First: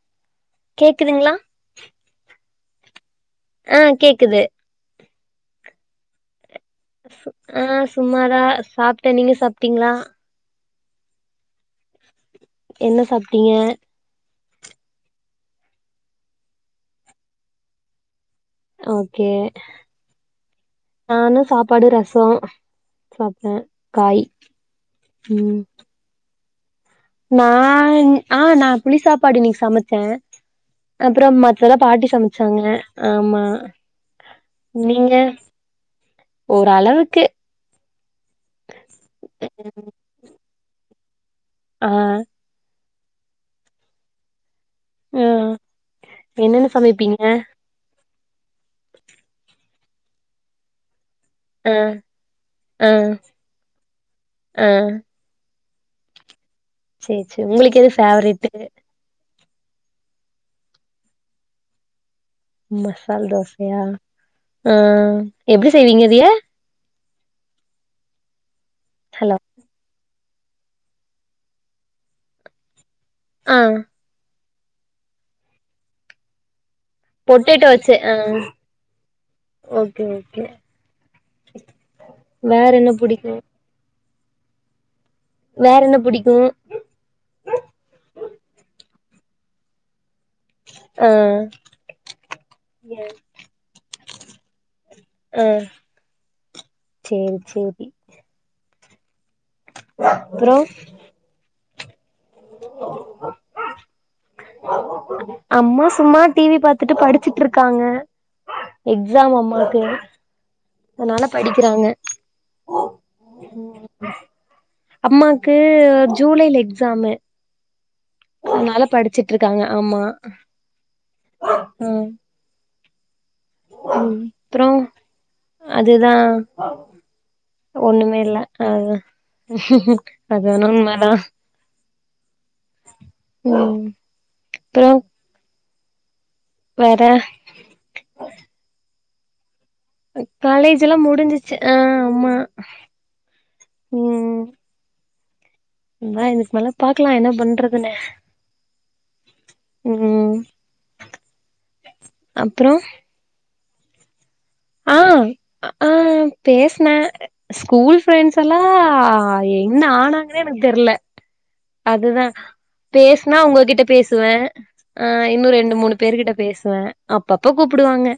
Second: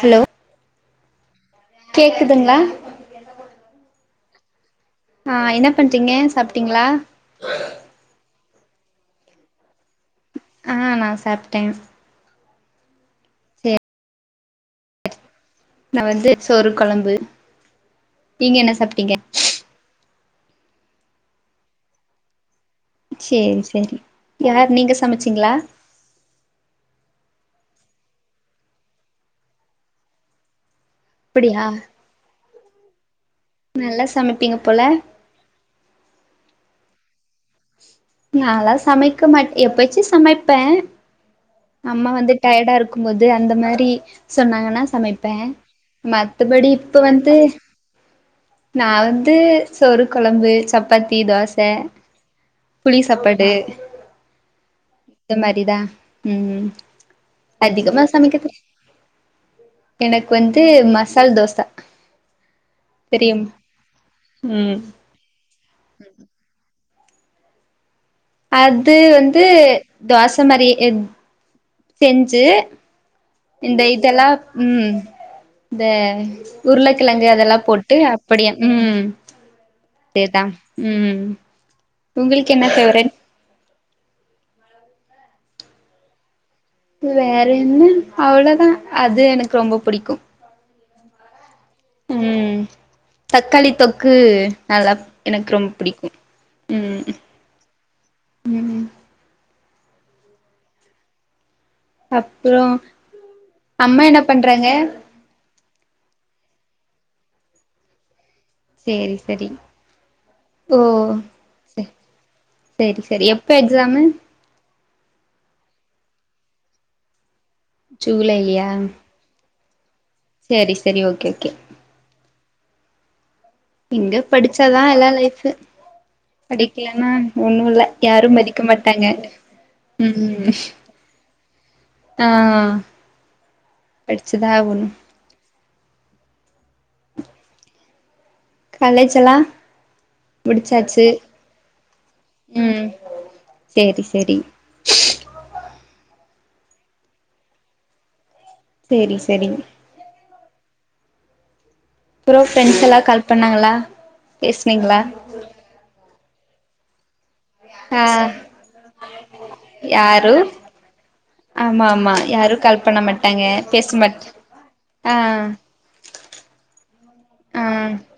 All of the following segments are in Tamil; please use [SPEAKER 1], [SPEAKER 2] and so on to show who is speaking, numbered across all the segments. [SPEAKER 1] ஹலோ
[SPEAKER 2] கேக்குதுங்ளா
[SPEAKER 1] கேக்குதுங்ளா
[SPEAKER 2] ஆ கேக்குது
[SPEAKER 1] ஆ என்ன பண்றீங்க சாப்
[SPEAKER 2] ஆ சும்மாதா சாப்ட்ட நீங்க சாப்ட்டீங்ளா
[SPEAKER 1] ஆ நா சாப்ட்டே
[SPEAKER 2] என்ன சாப்ட்டீங்க
[SPEAKER 1] சே நா வந்து சோறு கொழம்பு நீங்க என்ன சாப்ட்டீங்க
[SPEAKER 2] ஓகே நானு சாப்பாடு ரசொ
[SPEAKER 1] சேரி சேரி யார் நீங்க சமச்சீங்ளா
[SPEAKER 2] ம் நா ஆ நா புளி சாப்பாடு இன்னக்கி சமச்சே அப்பறொ
[SPEAKER 1] அப்படியா
[SPEAKER 2] மத்ததெல்லா பாட்டி சமச் சாங்க ஆமா
[SPEAKER 1] நல்லா சமைப்பீங்க போல
[SPEAKER 2] நீங்க ஓரளவுக்கு
[SPEAKER 1] நாலா சமைக்க மாட்ட எப்பயச்சு சமைப்ப
[SPEAKER 2] ஆ
[SPEAKER 1] அம்மா வந்து டயடா இருக் கும்போது அந்த மாரி சொன்னாங் னா
[SPEAKER 2] ஆ
[SPEAKER 1] சமைப்பே
[SPEAKER 2] என்னென்ன
[SPEAKER 1] மத்தப்படி இப்ப
[SPEAKER 2] சமைப்பீங்க
[SPEAKER 1] வந்து நா வந்து சோறு கொழம்பு சப்பாத் தி தோச
[SPEAKER 2] ஆ ஆ
[SPEAKER 1] புளி சாப்பாடு
[SPEAKER 2] ஆ
[SPEAKER 1] இந்த மாரிதா ம்
[SPEAKER 2] சேர் சேர் உங்களுக்கு எது
[SPEAKER 1] அதிகமா
[SPEAKER 2] ஃபேவரட்டு
[SPEAKER 1] சமைக்க எனக்கு வந்து மசால் தோசா
[SPEAKER 2] மசால் தோசையா ஆ
[SPEAKER 1] ம்
[SPEAKER 2] எப்டி செய்வீங்க அதைய
[SPEAKER 1] அது
[SPEAKER 2] ஹலோ
[SPEAKER 1] வந்து தோஸ் சம்பாறி எக் செஞ்சு
[SPEAKER 2] ஆ
[SPEAKER 1] இந்த இதல்லா ம் த உருளக்கிழங்கு
[SPEAKER 2] பொட்டேட்டோ வச்சு
[SPEAKER 1] அதலாபோட்டு
[SPEAKER 2] ஆ
[SPEAKER 1] அப்படிய ம்
[SPEAKER 2] ஓகே ஓகே
[SPEAKER 1] அதேதா ம் உங்களுக்கு என்ன
[SPEAKER 2] வேற
[SPEAKER 1] ஃபேவரட்
[SPEAKER 2] புடிக்கு வேற என்ன புடிக்கு
[SPEAKER 1] வேற என்னு அவ்வளோதா அது எனக் ரொம்ப புடிக்கு
[SPEAKER 2] அ
[SPEAKER 1] ம் தக்காளி தொக்கு நல்லா
[SPEAKER 2] ஆ
[SPEAKER 1] எனக் ரொம புடிக்கு ம்
[SPEAKER 2] சேரி
[SPEAKER 1] ம்
[SPEAKER 2] ப்ரோ
[SPEAKER 1] அப்புறோ அம்மா என்ன பண்றாங்க
[SPEAKER 2] அம்மா சும்மா டிவி பாத் துட்டு படிச்சிட்ருக்காங்க
[SPEAKER 1] சேரி சரி ஓ
[SPEAKER 2] அதனால படிக்கிறாங்க
[SPEAKER 1] சேரி சரி எப்ப எக்ஸாமு
[SPEAKER 2] அம்மாக்கு ஒர் ஜூலைல எக்ஸாமு
[SPEAKER 1] ஜுலைல்யா
[SPEAKER 2] காங்க அம்மா
[SPEAKER 1] சேரி சரி ஓகே ஒகே பிங்க
[SPEAKER 2] ம் அப்றோ
[SPEAKER 1] படிச்சாதா எல்லா லைஃப்பு
[SPEAKER 2] அதுதா
[SPEAKER 1] படிக்லன்னா ஒன்னு இல்ல
[SPEAKER 2] ஒண்ணுமே
[SPEAKER 1] யாரு
[SPEAKER 2] இல்ல
[SPEAKER 1] மதிக்க
[SPEAKER 2] அது
[SPEAKER 1] மாட்டாங்க
[SPEAKER 2] அது
[SPEAKER 1] ம்
[SPEAKER 2] வேணா உண்மதா
[SPEAKER 1] அ
[SPEAKER 2] ம்
[SPEAKER 1] படிச்சிதா ஆகணு
[SPEAKER 2] அப்றோ வேற
[SPEAKER 1] கலேஜல்லா
[SPEAKER 2] காலேஜ்ல்லா முடிஞ்சிச்சு அ ஆமா
[SPEAKER 1] ம் சேரி சேரி
[SPEAKER 2] ம் அதா இதுக்கு மேல பாக்கலா என்ன பண்றதுனு
[SPEAKER 1] சேரி சரிங்க புரோ
[SPEAKER 2] அப்றோ
[SPEAKER 1] ஃப்ரெண்ட்ஸ் எல்லா கால் பண்ணாங்ளா பேஸ்னிங்ளா
[SPEAKER 2] பேஸ்ன ஸ்கூல் ஃப்ரெண்ட்ஸலா என்ன
[SPEAKER 1] யாரு
[SPEAKER 2] ஆனாங்கனே எனக்கு தெர்ல
[SPEAKER 1] ஆமா ஆமா
[SPEAKER 2] அதுதா
[SPEAKER 1] யாரு கால் பண்ண
[SPEAKER 2] பேஸ்னா
[SPEAKER 1] மாட்டாங்க
[SPEAKER 2] உங்ககிட்ட
[SPEAKER 1] பேச
[SPEAKER 2] பேசுவ
[SPEAKER 1] மாட்
[SPEAKER 2] அ
[SPEAKER 1] ஆ
[SPEAKER 2] இன்னு ரெண்டு மூணு பேரு கிட்ட பேசுவ அப்பப்ப
[SPEAKER 1] ஆ
[SPEAKER 2] கூப்புடுவாங்க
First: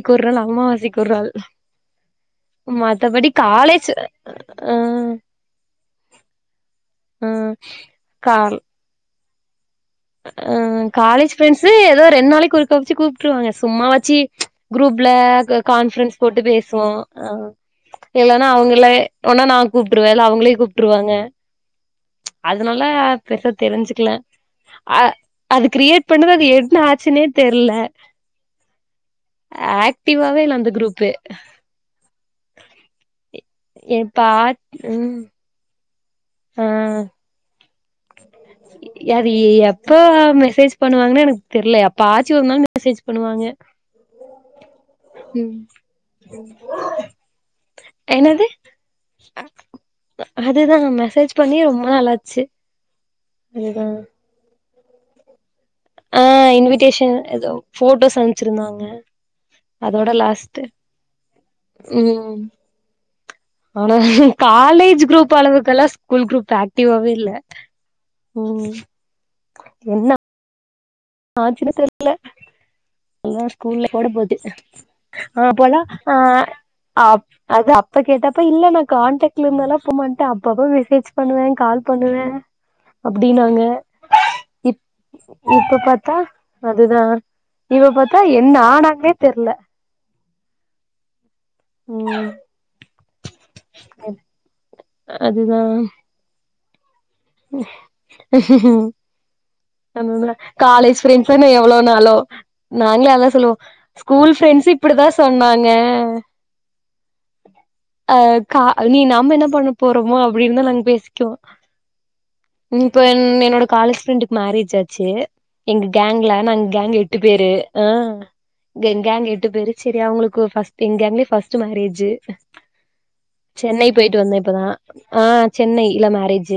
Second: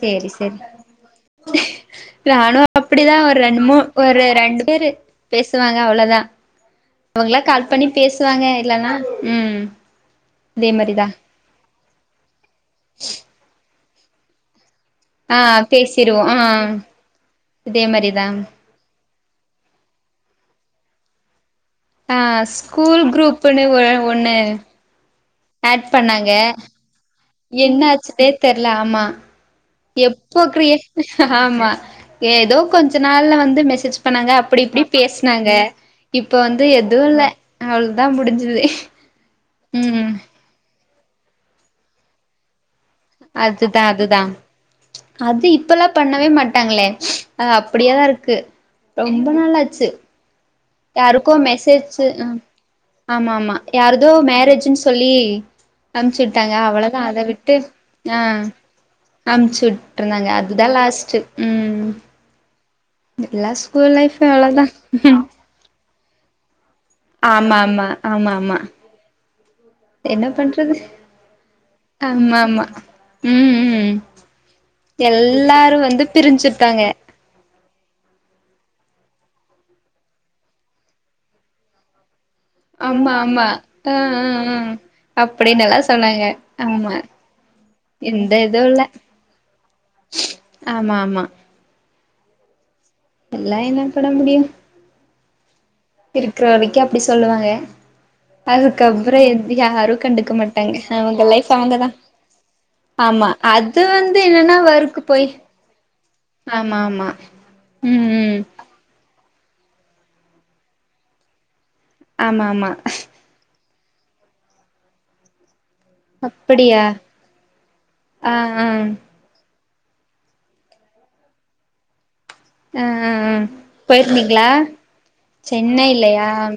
[SPEAKER 1] சேரி சேரி
[SPEAKER 2] அம்மாவாசைக்கொருநாள்
[SPEAKER 1] நானு அப்டிதா
[SPEAKER 2] மத்தபடி
[SPEAKER 1] ஒரு ரெண்டு மூ
[SPEAKER 2] காலேஜ்
[SPEAKER 1] ஒரு ரெண்டு
[SPEAKER 2] அ
[SPEAKER 1] பேரு அவ்ங்ளா கால் பண்ணி பேசுவாங்க இல்லனா ம் இதே
[SPEAKER 2] அ
[SPEAKER 1] மாரிதா
[SPEAKER 2] காலேஜ் ஃப்ரெண்ட்ஸு க ரெண்ட் நாளைக்கொரு குப்ச்சி கூப்ட்ருவாங்க சும்மாவ சி குரூப்ல
[SPEAKER 1] ஆ
[SPEAKER 2] க கான்ப்ரன்ஸ்
[SPEAKER 1] பேசிருவோ ஆ
[SPEAKER 2] போட்டு பேஸ்வோ அ
[SPEAKER 1] இதே மாரிதா
[SPEAKER 2] எல்லனா அவ்ங்ளே ஒன்ன நா கூப்ட்ருவே இல்ல அவ்ங்ளே கூப்ட்ருவாங்க
[SPEAKER 1] அ
[SPEAKER 2] அதனால
[SPEAKER 1] ஸ்கூல்
[SPEAKER 2] பெருசா
[SPEAKER 1] குரூப்புனு ஒரு
[SPEAKER 2] தெரிஞ்சுக்கல
[SPEAKER 1] ஒன்னு
[SPEAKER 2] அ அது கிரியேட் பண்ணது அது என்ன ஆச்சுனே
[SPEAKER 1] என்னாச்சுடே தெர்ல ஆமா எப்போ
[SPEAKER 2] ஆக்டிவாவே இல்ல அந்த
[SPEAKER 1] க்ரியே
[SPEAKER 2] குரூப்பு
[SPEAKER 1] ஆமா ஏதோ கொஞ்ச நாள்ல வ
[SPEAKER 2] எ
[SPEAKER 1] டிப்ஸ்
[SPEAKER 2] பா
[SPEAKER 1] பண்ணாங்க அப்பிடி இப்பிடி
[SPEAKER 2] ம்
[SPEAKER 1] பேஸ்னாங்க இப்ப வந்து எதுவு இல்ல அவ்ளோதா முடிஞ்சுது
[SPEAKER 2] யது இ எப்ப
[SPEAKER 1] ம்
[SPEAKER 2] மெசேஜ் பண்ணுவாங்ன்னு எனக்கு தெர்ல எப்பாச்சு ஒர் நாள் மெசேஜ் பண்ணுவாங்க
[SPEAKER 1] அதுதா அதுதா அது
[SPEAKER 2] ம்
[SPEAKER 1] இப்பல்லா பண்ணவே மாட்டாங்ளே அது அப்டியதா இருக்கு
[SPEAKER 2] என்னது
[SPEAKER 1] ரொம்ப நாள் ஆச்சு
[SPEAKER 2] அதுதா மெசேஜ் பண்ணி ரொம்ப நாளாச்சு
[SPEAKER 1] ஆமாமா
[SPEAKER 2] அதுதா
[SPEAKER 1] யாருதோ மேரேஜின் சொல்லி
[SPEAKER 2] ஆ
[SPEAKER 1] அம்ச்சுட்டாங்க அவளதா
[SPEAKER 2] இன்விடேஷன்
[SPEAKER 1] அத
[SPEAKER 2] ஏதோ
[SPEAKER 1] விட்டு
[SPEAKER 2] போட்டோஸ்
[SPEAKER 1] ஆ
[SPEAKER 2] அனுப்ச்சிருந்தாங்க
[SPEAKER 1] அம்ச்சு
[SPEAKER 2] அதோட
[SPEAKER 1] விட்ருந்தாங்க
[SPEAKER 2] லாஸ்ட்
[SPEAKER 1] அதுதா லாஸ்ட்டு ம்
[SPEAKER 2] ம்
[SPEAKER 1] எல்லா
[SPEAKER 2] ஆனா
[SPEAKER 1] ஸ்கூல் லைஃபு அவ்ளோதா
[SPEAKER 2] காலேஜ் குரூப் அளவுக்கல்லா ஸ்கூல் குரூப் ஃபேக்
[SPEAKER 1] ஆமாமா ஆமாமா என்ன பண் [unintelligible]
[SPEAKER 2] ஆச்சரியத்திலில்ல அ
[SPEAKER 1] ம்
[SPEAKER 2] ஸ்கூல்ல
[SPEAKER 1] ம்
[SPEAKER 2] போடபோது அ
[SPEAKER 1] எல்லாரு
[SPEAKER 2] அப்போலா
[SPEAKER 1] வந்து
[SPEAKER 2] அ
[SPEAKER 1] பிரிஞ்சுட்டாங்க
[SPEAKER 2] அப் அது அப்ப கேட்டப்ப இல்ல நா கான்டக்ட்ல இருந்தாலா போமாட்டே அப்பப்ப மெசேஜ் பண்ணுவே கால் பண்ணுவே
[SPEAKER 1] ஆம்மா ஆம்மா
[SPEAKER 2] அப்டின்னாங்க
[SPEAKER 1] அ அ அ
[SPEAKER 2] இப்
[SPEAKER 1] அப்டின்னல்லா
[SPEAKER 2] இப்ப
[SPEAKER 1] சொன்
[SPEAKER 2] பாத்தா
[SPEAKER 1] னாங்க ஆமா
[SPEAKER 2] அதுதா இப்ப பாத்தா
[SPEAKER 1] எந்த
[SPEAKER 2] என்ன
[SPEAKER 1] இதுல்ல
[SPEAKER 2] ஆனாங்கன்னே தெர்ல
[SPEAKER 1] ஆமா ஆமா
[SPEAKER 2] ம்
[SPEAKER 1] இப்பெல்லா என்ன பண்ண முடியு
[SPEAKER 2] அ அது ஆ
[SPEAKER 1] க்றவரைக்கு அப்டி சொல்லுவாங்க அதுக்கப்றோ எது யாரு
[SPEAKER 2] அதுதா
[SPEAKER 1] கண்டுக்க மாட்டாங்க
[SPEAKER 2] காலேஜ்
[SPEAKER 1] அவுங்க
[SPEAKER 2] ஃப்ரெண்ட்ஸ்ன்னு
[SPEAKER 1] லைப்
[SPEAKER 2] எவ்ளோ
[SPEAKER 1] அவுங்கதா
[SPEAKER 2] நாளோ நாங்களே அதா
[SPEAKER 1] ஆமா
[SPEAKER 2] சொல்லுவோ
[SPEAKER 1] அது வந்து
[SPEAKER 2] ஸ்கூல்
[SPEAKER 1] என்னன்னா
[SPEAKER 2] ஃப்ரெண்ட்ஸ்
[SPEAKER 1] ஒர்க்க்கு
[SPEAKER 2] இப்டிதா
[SPEAKER 1] போய்
[SPEAKER 2] சொன்னாங்க
[SPEAKER 1] ஆம்மாம்மா ம் ம் ம்
[SPEAKER 2] நம்ம என்ன பண்ண போறோமோ அப்டினுதா நாங்க பேசிக்குவோ
[SPEAKER 1] ஆமா ஆமா
[SPEAKER 2] இப்ப என் என்னோட காலேஜ் ஃப்ரெண்டுக்கு மேரேஜ் ஆச்சு எங்க கேங்கல நாங்
[SPEAKER 1] அப்படியா
[SPEAKER 2] கேங் எட்டு பேரு ஆ கேங் எட்டு பேரு சேரி அவுங்குளுக்கு ஃபஸ்ட் எங்க கேங்லயே ஃபஸ்ட்டு மேரேஜ்ஜு
[SPEAKER 1] அ அ அ
[SPEAKER 2] வந்தே
[SPEAKER 1] போயிருந்தீங்களா
[SPEAKER 2] இப்பதா ஆ சென்னை இல்ல
[SPEAKER 1] சென்னைலியா
[SPEAKER 2] மேரேஜ்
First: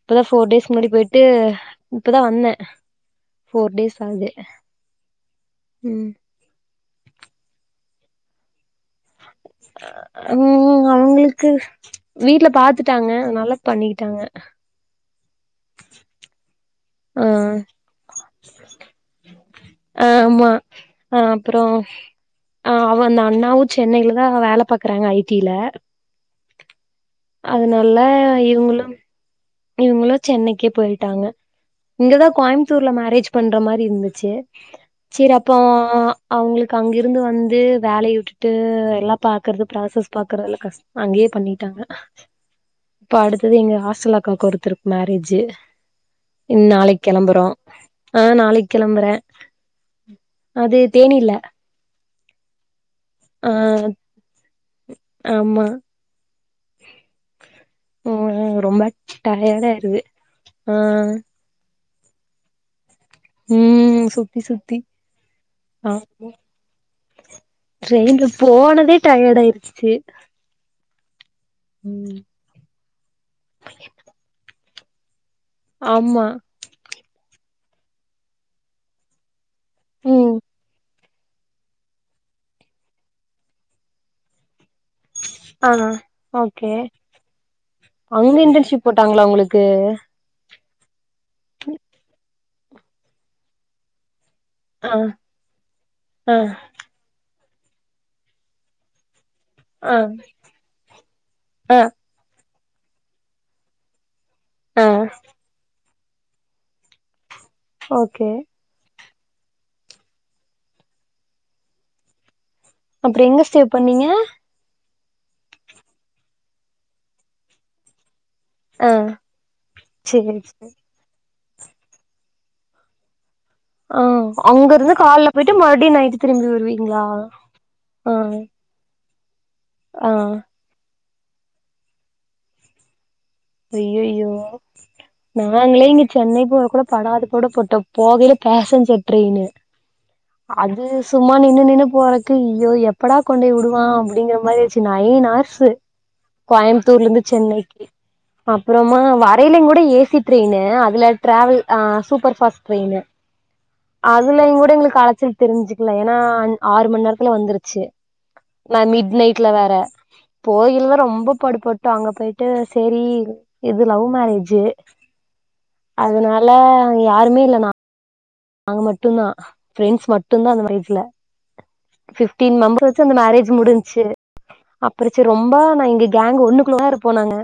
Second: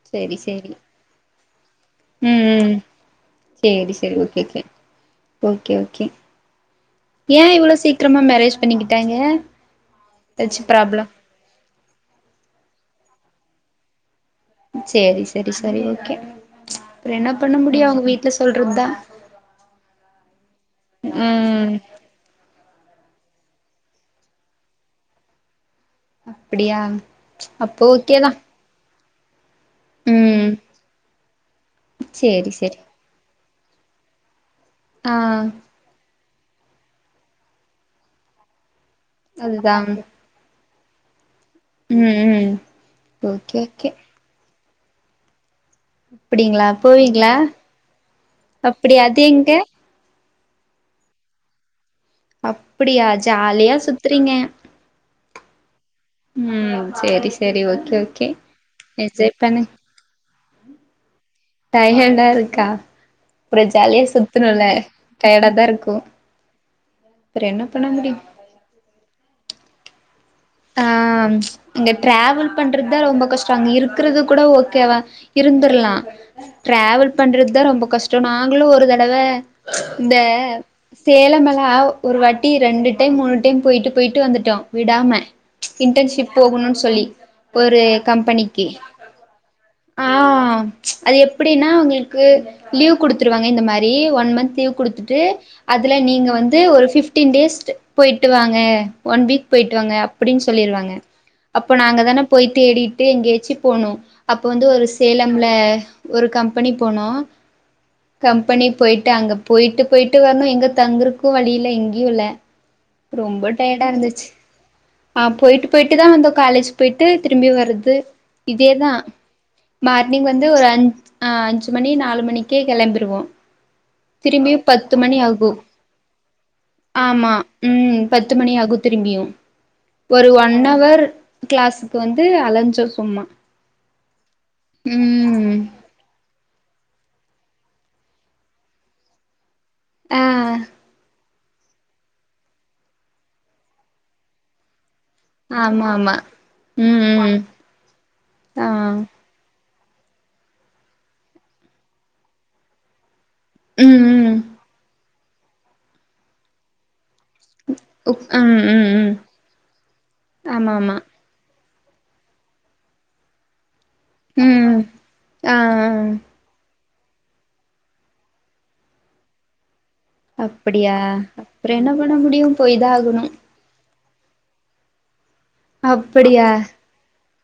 [SPEAKER 2] இப்பதா ஃபோர் டேஸ் முன்னாடி போய்ட் து
[SPEAKER 1] ம் ம் சேரி சேரி
[SPEAKER 2] ஆகுது
[SPEAKER 1] ஓகே ஒகே ஓகே ஓகே
[SPEAKER 2] ம்
[SPEAKER 1] ஏ இவ்ளோ சீக் க்கிரமா மேரேஜ் பண்ணீ
[SPEAKER 2] அ அ ம்
[SPEAKER 1] ப்ராப்ளம்
[SPEAKER 2] அவுங்குளுக்கு வீட்ல பாத்துட்டாங்க அதனால பண்ணிட்டாங்க
[SPEAKER 1] சேரி சேரி சேரி ஓக்கே
[SPEAKER 2] ஆ ஆ
[SPEAKER 1] சொல்றதுதா
[SPEAKER 2] அ ஆமா அ அப்றோ
[SPEAKER 1] ம்
[SPEAKER 2] ஆ அவ அந்த அண்ணாவு சென்னைலதா வேல பாக்குறாங்க ஐ டி ல
[SPEAKER 1] அப்பிடியா
[SPEAKER 2] அதனால இவுங்குளு இவுங்குளு
[SPEAKER 1] ம்
[SPEAKER 2] சென்னைக்கே போய்ட்டாங்க இங்கதா
[SPEAKER 1] சேரி சேரி
[SPEAKER 2] கோய்முத்தூர்ல மேரேஜ் பண்ற மாரி இருந்துச்சு
[SPEAKER 1] ஆ
[SPEAKER 2] சேரி அப்போ அவுங்ளுக்கு அங்கிருந்து வந்து வேலய வுட்டுட்டு எல்லாம் பாக்கறது
[SPEAKER 1] அதுதா ம்
[SPEAKER 2] ப்ராசஸ் பாக்குறது எல்லாம் கஷ்டம் அங்கேயே பண்ணிட்
[SPEAKER 1] ம்
[SPEAKER 2] டாங்கஇப்ப அடுத்தது
[SPEAKER 1] ஓகே
[SPEAKER 2] எங்க
[SPEAKER 1] ஓகே
[SPEAKER 2] ஹாட்ட ஒருத்தருக்கு மேரேஜ்
[SPEAKER 1] அப்டிங்களா போவீங்களா
[SPEAKER 2] ஆ நாளைக்கு
[SPEAKER 1] அப்டியா
[SPEAKER 2] கெளம்புறே
[SPEAKER 1] அது எங்க
[SPEAKER 2] அது தேனில
[SPEAKER 1] அப் அப்படியா
[SPEAKER 2] ஆ
[SPEAKER 1] ஜாலியா சுத்துறீங்க
[SPEAKER 2] ஆமா
[SPEAKER 1] ம் சரி சரி ஓகே
[SPEAKER 2] ஆ
[SPEAKER 1] ஓகே என்ஜாய் பண்ணு
[SPEAKER 2] ம்
[SPEAKER 1] டையண்டா இருக்கா அப்புறம் ஜாலியா
[SPEAKER 2] ம் சுத்தி
[SPEAKER 1] சுத்தணும்ல
[SPEAKER 2] சுத்தி
[SPEAKER 1] டயர்டாதான்
[SPEAKER 2] ஆ
[SPEAKER 1] இருக்கும்
[SPEAKER 2] ட்ரெயின்ல போனதே டயர்ட் ஆயிிருடுச்சு
[SPEAKER 1] ஆ இங்க ட்ிராவல் பண்ற [unintelligible] ஸ்ட்ராங் இருக்கிறது கூட ஓகே ஓகேவா இருந்துரலாம்
[SPEAKER 2] ஆமா
[SPEAKER 1] ட்ிரவல் பண்றது தான் ரொம்ப கஷ்டம் நாங்களும் ஒரு தடவை இந்த
[SPEAKER 2] ம்
[SPEAKER 1] சேலமல ஒரு வாட்டி ரெண்டு டைம் மூணு டைம் போயிட்டு போயிட்டு வந்துட்டோம் விடாம
[SPEAKER 2] ஆ
[SPEAKER 1] இன்டர்ன்ஷிப்
[SPEAKER 2] ஓகே
[SPEAKER 1] போகணும்னுு சொல்லி ஒரு கம்பெனிக்கி
[SPEAKER 2] ஓகே
[SPEAKER 1] அது எப்டின்னா உங்களுக்கு லீவ் குடுத்துருவாங்க இந்த மாரி ஒன் மந்த் லீவு
[SPEAKER 2] ஆ
[SPEAKER 1] குடுத்துட்டு அதுல நீங்க
[SPEAKER 2] ஆ
[SPEAKER 1] வந்து ஒரு பிப்டீன் டேஸ் போயிட்டு வாங்க ஒன் வீக் போயிட்டு வாாங்க
[SPEAKER 2] ஆ
[SPEAKER 1] அப்டின்னு சொல்லிிருவாங்க அப்போ
[SPEAKER 2] ஆ
[SPEAKER 1] நாங்க தானே போய் தேடிட்டு எங்கேயாச்சும் போனோம் அப்ப வந்து
[SPEAKER 2] ஆ
[SPEAKER 1] ஒரு சேலம்ல ஒரு கம்பெனி போனோம்
[SPEAKER 2] ஓகே
[SPEAKER 1] கம்பெனி போயிட்டு அங்க போயிட்டு போயிட்டு வரணும் எங்க தங்கிருக்கும் வழியில எங்கேயும் இல்ல
[SPEAKER 2] அப்டி எங்க
[SPEAKER 1] ரொம்ப
[SPEAKER 2] ஸ்டே
[SPEAKER 1] டயர்டா
[SPEAKER 2] பண்ணீங்க
[SPEAKER 1] இருந்துச்சு ஆ போயிட்டு போயிட்டுதான் வந்தோம் காலேஜ் போயிட்டு திரும்பி வர்றது
[SPEAKER 2] ஆ
[SPEAKER 1] இதேதான் மார்னிங்
[SPEAKER 2] சேரி
[SPEAKER 1] வந்து ஒரு
[SPEAKER 2] சேரி
[SPEAKER 1] அஞ் ஆ அஞ்சு மணி நாலு மணிக்கே கிளம்பிருவோம்
[SPEAKER 2] ஆ அங்க இருந்து கால்ல போயிட்டு மறுபடியும் நைட்டு திரும்பி வருவீங்களா
[SPEAKER 1] ஆமா ம்
[SPEAKER 2] ஆ
[SPEAKER 1] பத்து மணி ஆகு திரும்பியு
[SPEAKER 2] ஆ
[SPEAKER 1] ஒரு ஒன் அவர் கிளாஸ்க்கு வந்து அலஞ்சோ சும்மா
[SPEAKER 2] அய்யோயோ
[SPEAKER 1] ம்
[SPEAKER 2] நாங்களே இங்க சென்னை கூட படாத பாடுபட்டோ போகையில பேசஞ்சர் ட்ரெயின்னு
[SPEAKER 1] ஆ
[SPEAKER 2] அதுஸ் சும்மா நின்னு நின்னு போறக்கு யோ எப்படா கொண்டோய் விடுவான் அப்டிங்கற மாரி ஆயிச்சு நைன் ஹார்ஸ்சு
[SPEAKER 1] ஆமா ஆமா ம்
[SPEAKER 2] கோயம்புத்தூர்ல இருந்து
[SPEAKER 1] ம்
[SPEAKER 2] சென்னைக்கு
[SPEAKER 1] ஆ
[SPEAKER 2] அப்புறமா வரையில இல்லைங் கூட ஏசி டிரெயின்னு அதுல டிராவல் ஆன் சூப்பர் ஃபாஸ்ட் ட்ரெயின்னு
[SPEAKER 1] ம் ம்
[SPEAKER 2] அதுலயு கூட எங்களுக்கு அலைச்சல் தெரிஞ்சுக்கலாம் ஏன்னா ஆறு மண் நேரத் வந்துருச்சு
[SPEAKER 1] உக் ம்
[SPEAKER 2] நா
[SPEAKER 1] ம் ம்
[SPEAKER 2] மிட் நைட்ல வேற
[SPEAKER 1] ஆமா
[SPEAKER 2] போய்இதுவர
[SPEAKER 1] ஆமா
[SPEAKER 2] ரொம்ப பாடுப்பட்டு டாங்க போயிட்டு சேரி இது லவ் மேரேஜு
[SPEAKER 1] ம் ஆ ஆ
[SPEAKER 2] அதனால யாருமே இல்ல நா நாங்க மட்டுந்தா ப்ரெண்ட்ஸ் மட்டுந்தா அந்த
[SPEAKER 1] அப்படியா
[SPEAKER 2] மேரேஜ்ல
[SPEAKER 1] அப்புறம் என்ன பண்ண
[SPEAKER 2] ஃப்பிடின்
[SPEAKER 1] முடியும் போய் தா
[SPEAKER 2] மெம்ரஸ் அந்த
[SPEAKER 1] ஆகணும்
[SPEAKER 2] மேரேஜ் முடிஞ்ச்சு அப்புறு சரி ரொம்ப நா இங்க கேங்க்
[SPEAKER 1] அப்படியா
[SPEAKER 2] ஒண்ணுக்குள்ள தா இருப்போ நாங்க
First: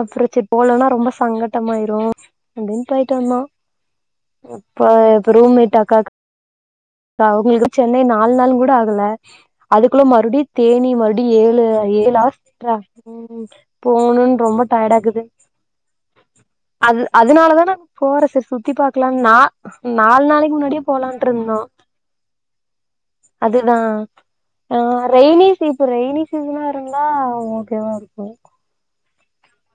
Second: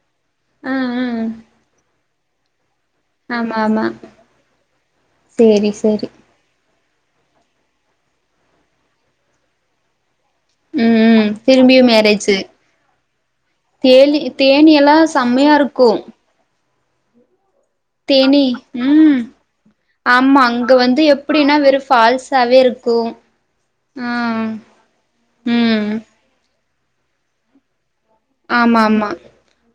[SPEAKER 2] அப்புறச்சி
[SPEAKER 1] ஆ
[SPEAKER 2] போலனா
[SPEAKER 1] ஆ
[SPEAKER 2] ரொம்ப சங்கட்டமாயிரு ஹலோ போய்ட்டு வந்தோ
[SPEAKER 1] ஆமா ஆமா
[SPEAKER 2] இப்ப
[SPEAKER 1] சேரி
[SPEAKER 2] ரூம்மெட்டு
[SPEAKER 1] சேரி
[SPEAKER 2] அக்காக்கு அவங்களுக்கு சென்னை நாலு நாள் கூட ஆகல அதுக்குள்ள ம டுடித் தேனி
[SPEAKER 1] ம்
[SPEAKER 2] மடி
[SPEAKER 1] ம்
[SPEAKER 2] ஏழு
[SPEAKER 1] திரும்பியும்
[SPEAKER 2] ஏழு ஆ
[SPEAKER 1] மேரேஜு
[SPEAKER 2] ட்ரா உம்
[SPEAKER 1] தேனி
[SPEAKER 2] போணுன் ரொம்ப
[SPEAKER 1] தேனி எல்லாம்
[SPEAKER 2] டயர்டாக்குது
[SPEAKER 1] செம்மையா இருக்கும்
[SPEAKER 2] அது அதனால தானா போர
[SPEAKER 1] தேனி
[SPEAKER 2] சர் சுத்தி பாக்கலான்
[SPEAKER 1] ம்
[SPEAKER 2] நா நாலு
[SPEAKER 1] ஆமா
[SPEAKER 2] நாளைக்கு
[SPEAKER 1] அங்க
[SPEAKER 2] முன்னாடியே
[SPEAKER 1] வந்து
[SPEAKER 2] போலான்டு
[SPEAKER 1] எப்படின்னா
[SPEAKER 2] இருந்தோ
[SPEAKER 1] வெறும் ஃபால்ஸாவே இருக்கும்
[SPEAKER 2] அதுதா
[SPEAKER 1] ஆ
[SPEAKER 2] ஆஹ் ரெய்னி
[SPEAKER 1] ம்
[SPEAKER 2] சீசன் ரெயினி சீசனா டுன்னா ஓகேவா இரு
[SPEAKER 1] ஆமா ஆமா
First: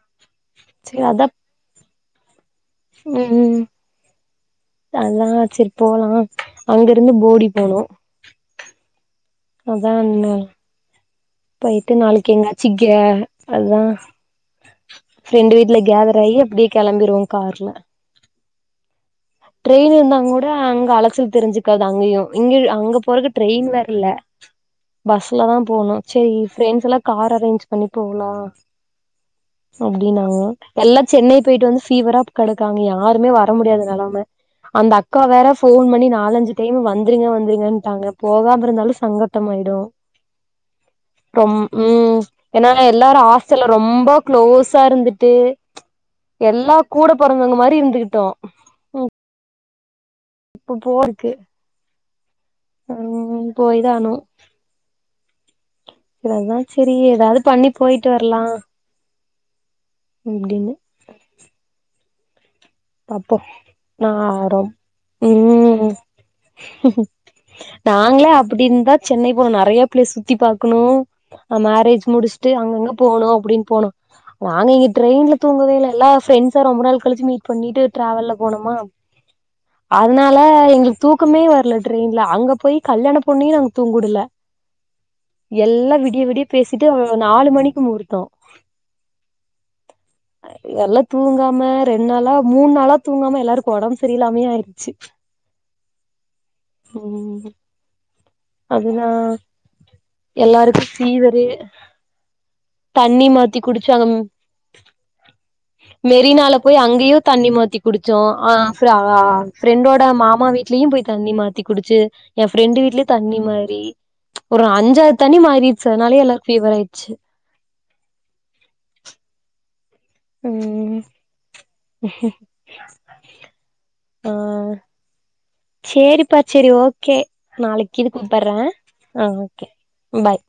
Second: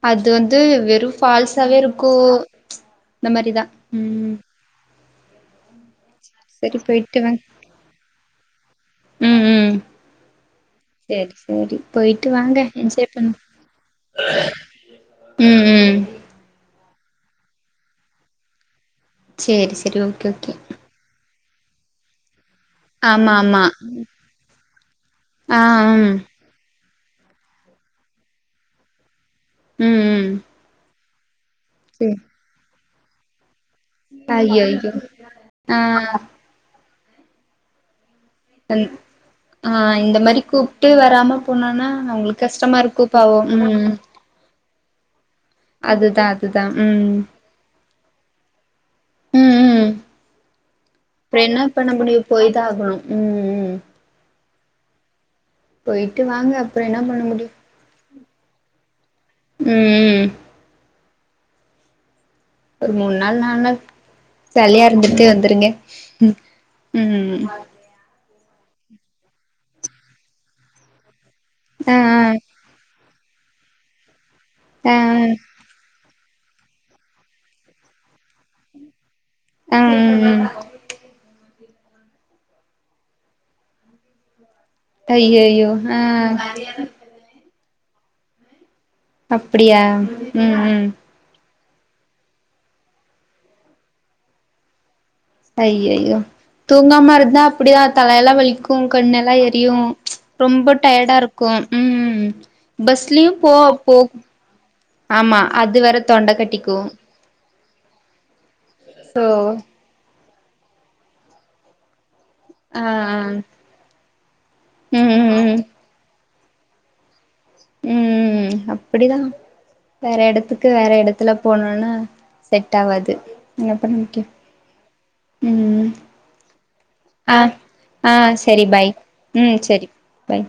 [SPEAKER 1] அது வந்து
[SPEAKER 2] சரி
[SPEAKER 1] வெறு
[SPEAKER 2] அதா
[SPEAKER 1] ஃபால்ஸாவே இருக்கோ இந்த மறிதா உம்
[SPEAKER 2] அல்லா சேரி போலா
[SPEAKER 1] சரி
[SPEAKER 2] அங்க இருந்து
[SPEAKER 1] போயிட்டு வாங்க
[SPEAKER 2] போடி போனோ
[SPEAKER 1] ம் ம்
[SPEAKER 2] அதா அண்ண
[SPEAKER 1] சேரி சேரி
[SPEAKER 2] போயிட்டு நாளைக்கு
[SPEAKER 1] வாங்க
[SPEAKER 2] எங்காச்சி கே
[SPEAKER 1] என்ஜாய் பண்ணு
[SPEAKER 2] அதுதா ஃப்ரெண்டு
[SPEAKER 1] ம்
[SPEAKER 2] வீட்டுல
[SPEAKER 1] ம்
[SPEAKER 2] கேதர் ஆயி அப்டியே கெளம்பிருவோம் கார்ல
[SPEAKER 1] சேரி
[SPEAKER 2] டிரைன்
[SPEAKER 1] சேரி ஓகே
[SPEAKER 2] இருந்தாங்கோட
[SPEAKER 1] ஓகே
[SPEAKER 2] அங்க அலச்சல் தெரிஞ்சிக்காது அங்கேயு இங்க அங்க போறக்கு
[SPEAKER 1] ஆமா ஆமா
[SPEAKER 2] ட்ரெயின் வேற இல்ல பஸ்ல தா
[SPEAKER 1] ஆ
[SPEAKER 2] போனோ
[SPEAKER 1] ம்
[SPEAKER 2] சேரி ஃபிரெண்ட்ஸ் எல்லா கார் அரேஞ் பண்ணி போனா
[SPEAKER 1] ம் ம்
[SPEAKER 2] அப்டினாங்க எல்லத் சென்னைப் போயிட்டு வந்து
[SPEAKER 1] சேரி
[SPEAKER 2] பீவரா கெடக்காங்கயா யாருமே வர் ர முடியாத நெலம
[SPEAKER 1] ஐயோ ஐயோ
[SPEAKER 2] அந்த அக்கா வேற
[SPEAKER 1] ஆ
[SPEAKER 2] ஃபோன் பண்ணி நாலஞ்சி டைம் வந்துருங்க வந்துருங்கன்டாங்க போகாம
[SPEAKER 1] ம்
[SPEAKER 2] இருந்தாலு
[SPEAKER 1] ஆ
[SPEAKER 2] சங்கட்டமாயிடு
[SPEAKER 1] இந்த மாரி கூப்ட்டு வராம
[SPEAKER 2] ரொம்
[SPEAKER 1] போனானா
[SPEAKER 2] ம்
[SPEAKER 1] அவங்களுக்கு
[SPEAKER 2] ஏன்னா
[SPEAKER 1] கஷ்டமா இருக்கு
[SPEAKER 2] எல்லாரு
[SPEAKER 1] பாவோ
[SPEAKER 2] ஆஸ்டல்ல
[SPEAKER 1] ம்
[SPEAKER 2] ரொம்போ க்ளோஸ் இருந்து டு
[SPEAKER 1] அதுதா அதுதா
[SPEAKER 2] எல்லா கூட
[SPEAKER 1] ம்
[SPEAKER 2] பொறந்தவங்க மாறி இருந்துகிட் டோ உ
[SPEAKER 1] உம் உம் ப என்னா பண்ண முடியு போய்தா ஆகணு உம்
[SPEAKER 2] ம்
[SPEAKER 1] உம்
[SPEAKER 2] அதுதா
[SPEAKER 1] அப்றோ
[SPEAKER 2] சேரி
[SPEAKER 1] என்ன பண்ண
[SPEAKER 2] ஏதாவது
[SPEAKER 1] முடியு
[SPEAKER 2] பண்ணி போயிட்டு வரலா
[SPEAKER 1] ம் ம்
[SPEAKER 2] அப்டின்னு
[SPEAKER 1] ஒரு மூணு
[SPEAKER 2] பாப்போ
[SPEAKER 1] நாள் நாலு நாள்
[SPEAKER 2] நா ரம்
[SPEAKER 1] ஜாலியா இருந்துட்டு வந்துருங்க
[SPEAKER 2] உம்
[SPEAKER 1] ம்
[SPEAKER 2] நாங்களே அப் படி இருந்தா சென்னை போன நிறைய ப்ளேஸ் சுத்தி பாக்கணு
[SPEAKER 1] ஆ
[SPEAKER 2] மேரேஜ் முடிச்சுட்டு அங்கங்க போனும் அப்டின்னு போனோ நாங்க இங்க
[SPEAKER 1] ஆ
[SPEAKER 2] ட்ரெயின்ல தூங்கவே இல்ல எல்லா ஃப்ரண்ட்ஸா ரொம்ப நாள் கழிச்சு மீட் பண்ணிட்டு ட்ராவல்ல போனோமா
[SPEAKER 1] ஆ
[SPEAKER 2] அதனால
[SPEAKER 1] ம்
[SPEAKER 2] எங்களுக்கு தூக்கமே வரல ட்ரெயின்ல அங்க போய் கல்யாண பொண்ணயு நாங்க தூங்க உடுல
[SPEAKER 1] ஐயையோ
[SPEAKER 2] எல்லா
[SPEAKER 1] ஆ
[SPEAKER 2] விடிய விடிய பேசிட்டு நாலு மணிக் கு முகூர்த்த
[SPEAKER 1] அப்பிடியா ம் ம்
[SPEAKER 2] ம ரெண் நாளா மூணு நாளா தூங்காம எல்லாருக்கு ஒடம்பு சரியில்லாமேயே ஆயிருச்சு
[SPEAKER 1] ஐயயோ தூங்காம இருந்தா
[SPEAKER 2] ம்
[SPEAKER 1] அப்பிடிதா தலையெல்லா வலி க்கு
[SPEAKER 2] அதுதா
[SPEAKER 1] கண்ணெல்லா எரியு ரொம்ப
[SPEAKER 2] எல்லாருக்கு
[SPEAKER 1] டயர்டா
[SPEAKER 2] ஃபீவரு
[SPEAKER 1] இருக்கு ம்
[SPEAKER 2] தண்ணி
[SPEAKER 1] பஸ்லியும் போ
[SPEAKER 2] மாத்தி
[SPEAKER 1] போ
[SPEAKER 2] குடிச்சாங்க
[SPEAKER 1] ஆமா அது வேற தொண்ட கட்டிக்கு
[SPEAKER 2] ணி மாத்தி குடிச்சோ அ ப்ற
[SPEAKER 1] சோ
[SPEAKER 2] ஃப்ரெண்டோட மா மா வீட்லயு போய் தண்ணி மாத்தி குடுச்சு எ ஃப்ரெண்டு
[SPEAKER 1] ஆ
[SPEAKER 2] வீட்லியு
[SPEAKER 1] ஆ
[SPEAKER 2] தண்ணி மாரி ஒரு
[SPEAKER 1] ம்
[SPEAKER 2] அஞ்சாறுது
[SPEAKER 1] ம்
[SPEAKER 2] தண்ணி
[SPEAKER 1] ம்
[SPEAKER 2] மாறிடுச்ச அதுனாலே எல்லாருக் ஃபீவர் ஆயிட்ச்சு
[SPEAKER 1] ம் ம் ம் அப்புடிதா வேற எடத்துக்கு வேற
[SPEAKER 2] ம்
[SPEAKER 1] எடத்துல போண ஆனா செட் ஆவாது என்ன பன் ங்
[SPEAKER 2] ஆ
[SPEAKER 1] யூ
[SPEAKER 2] சேரிப்பா சேரி ஓகே
[SPEAKER 1] ஆ
[SPEAKER 2] நாளைக்கீது
[SPEAKER 1] ஆ
[SPEAKER 2] கூப்பற்ற
[SPEAKER 1] சரி பாய்
[SPEAKER 2] அ
[SPEAKER 1] ம்
[SPEAKER 2] ஓகே
[SPEAKER 1] சரி
[SPEAKER 2] பாய்